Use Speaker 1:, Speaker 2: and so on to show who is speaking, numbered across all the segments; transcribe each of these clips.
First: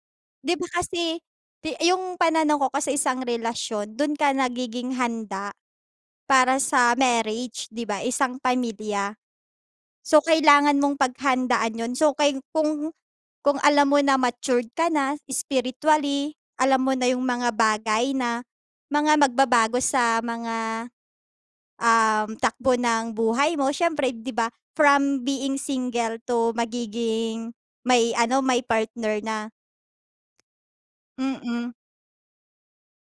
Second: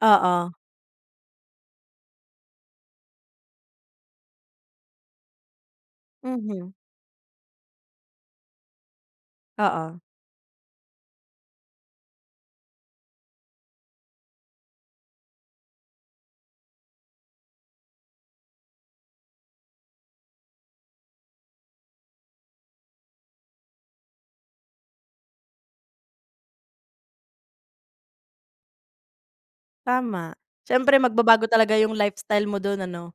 Speaker 1: Oo.
Speaker 2: Di ba kasi te yung pananaw ko kasi isang relasyon dun ka nagiging handa para
Speaker 1: Mhm.
Speaker 2: sa marriage, di ba, isang pamilya.
Speaker 1: Oo.
Speaker 2: So, kailangan mong paghandaan yun. So, kay kung kung alam mo na matured ka na spiritually. Alam mo na yung mga bagay na mga magbabago sa mga, um, takbo ng buhay mo syempre, di ba, from being single to magiging may ano may partner na.
Speaker 1: Tama. Siyempre magbabago
Speaker 2: Mm.
Speaker 1: talaga yung lifestyle mo dun ano.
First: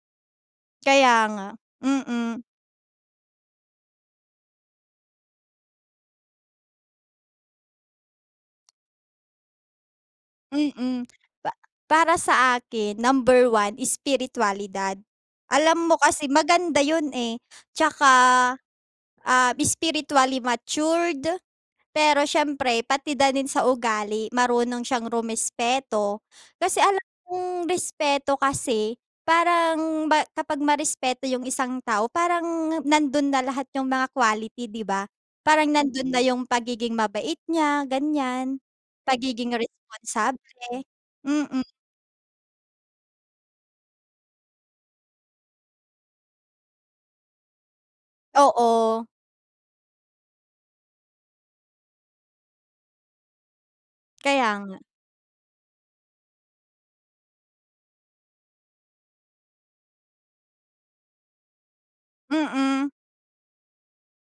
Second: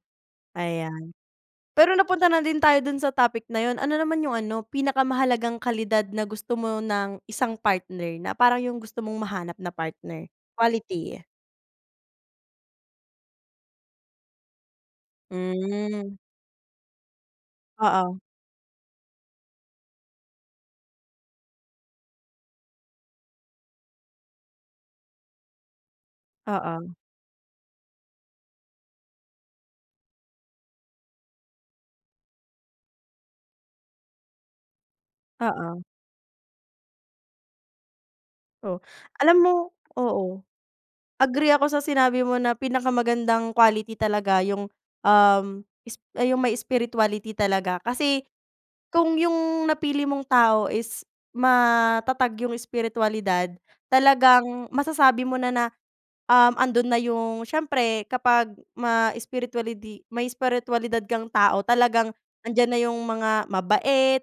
Speaker 1: Ayan.
Speaker 2: Kaya nga,
Speaker 1: Pero napunta
Speaker 2: mm.
Speaker 1: na din tayo dun sa topic na yun ano naman yung ano pinakamahalagang kalidad na gusto mo ng isang partner na parang yung gusto mong mahanap na partner,
Speaker 2: Mm,
Speaker 1: quality yeah.
Speaker 2: pa para sa akin number one spiritualidad. Alam mo
Speaker 1: Hmm.
Speaker 2: kasi maganda yun, eh. Tsaka,
Speaker 1: Oo.
Speaker 2: um, spiritually matured. Pero syempre pati da nin sa ugali marunong siyang rumespeto. Kasi
Speaker 1: Oo.
Speaker 2: alam mong respeto kasi parang ba kapag marespeto yung isang tao parang nandun na lahat yung mga quality, di ba? Parang
Speaker 1: Oo.
Speaker 2: nandun na yung pagiging mabait niya, ganyan,
Speaker 1: Oh, alam
Speaker 2: pagiging
Speaker 1: mo oo,
Speaker 2: responsable, mm.
Speaker 1: agree ako sa sinabi mo na pinakamagandang quality talaga yung, um, esp yung may spirituality talaga. Kasi,
Speaker 2: Oo.
Speaker 1: kung yung napili mong tao is matatag yung espiritualidad
Speaker 2: Kaya
Speaker 1: talagang
Speaker 2: nga.
Speaker 1: masasabi mo na na, um, andun na yung siyempre kapag ma-espiritualidi may espiritwalidad kang tao talagang nandiyan na
Speaker 2: Mm.
Speaker 1: yung mga mabait,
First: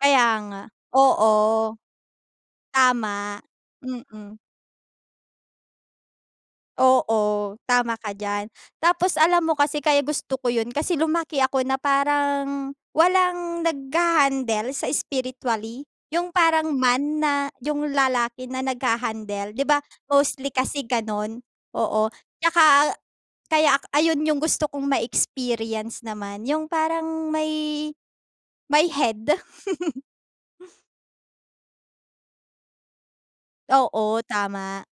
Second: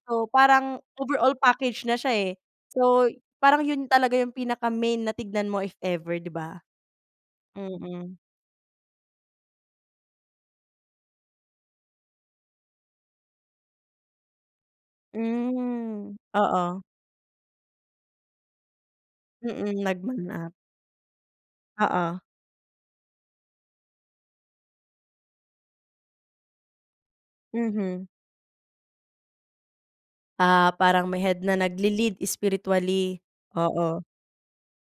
Speaker 2: Kaya nga,
Speaker 1: Parang overall
Speaker 2: oo.
Speaker 1: package na siya, eh. So y
Speaker 2: Tama,
Speaker 1: parang yun talaga yung
Speaker 2: mm.
Speaker 1: pinaka main na tignan mo if ever, di ba?
Speaker 2: Oo, tama ka
Speaker 1: Mm.
Speaker 2: diyan. Tapos alam mo kasi kaya gusto ko yun kasi lumaki ako na parang walang naghahandle sa spiritually,
Speaker 1: Hmm,
Speaker 2: yung parang
Speaker 1: oo.
Speaker 2: man na yung lalaki na naghahandle. Di ba,
Speaker 1: Mm, nag-man
Speaker 2: mostly
Speaker 1: up.
Speaker 2: kasi ganun. Oo,
Speaker 1: Oo.
Speaker 2: tsaka, eh kaya ak ayun yung gusto kong ma-experience naman yung parang may
Speaker 1: Mhm.
Speaker 2: may head.
Speaker 1: Ah, parang may head na nagle-lead spiritually. Oo.
Speaker 2: Oo, tama.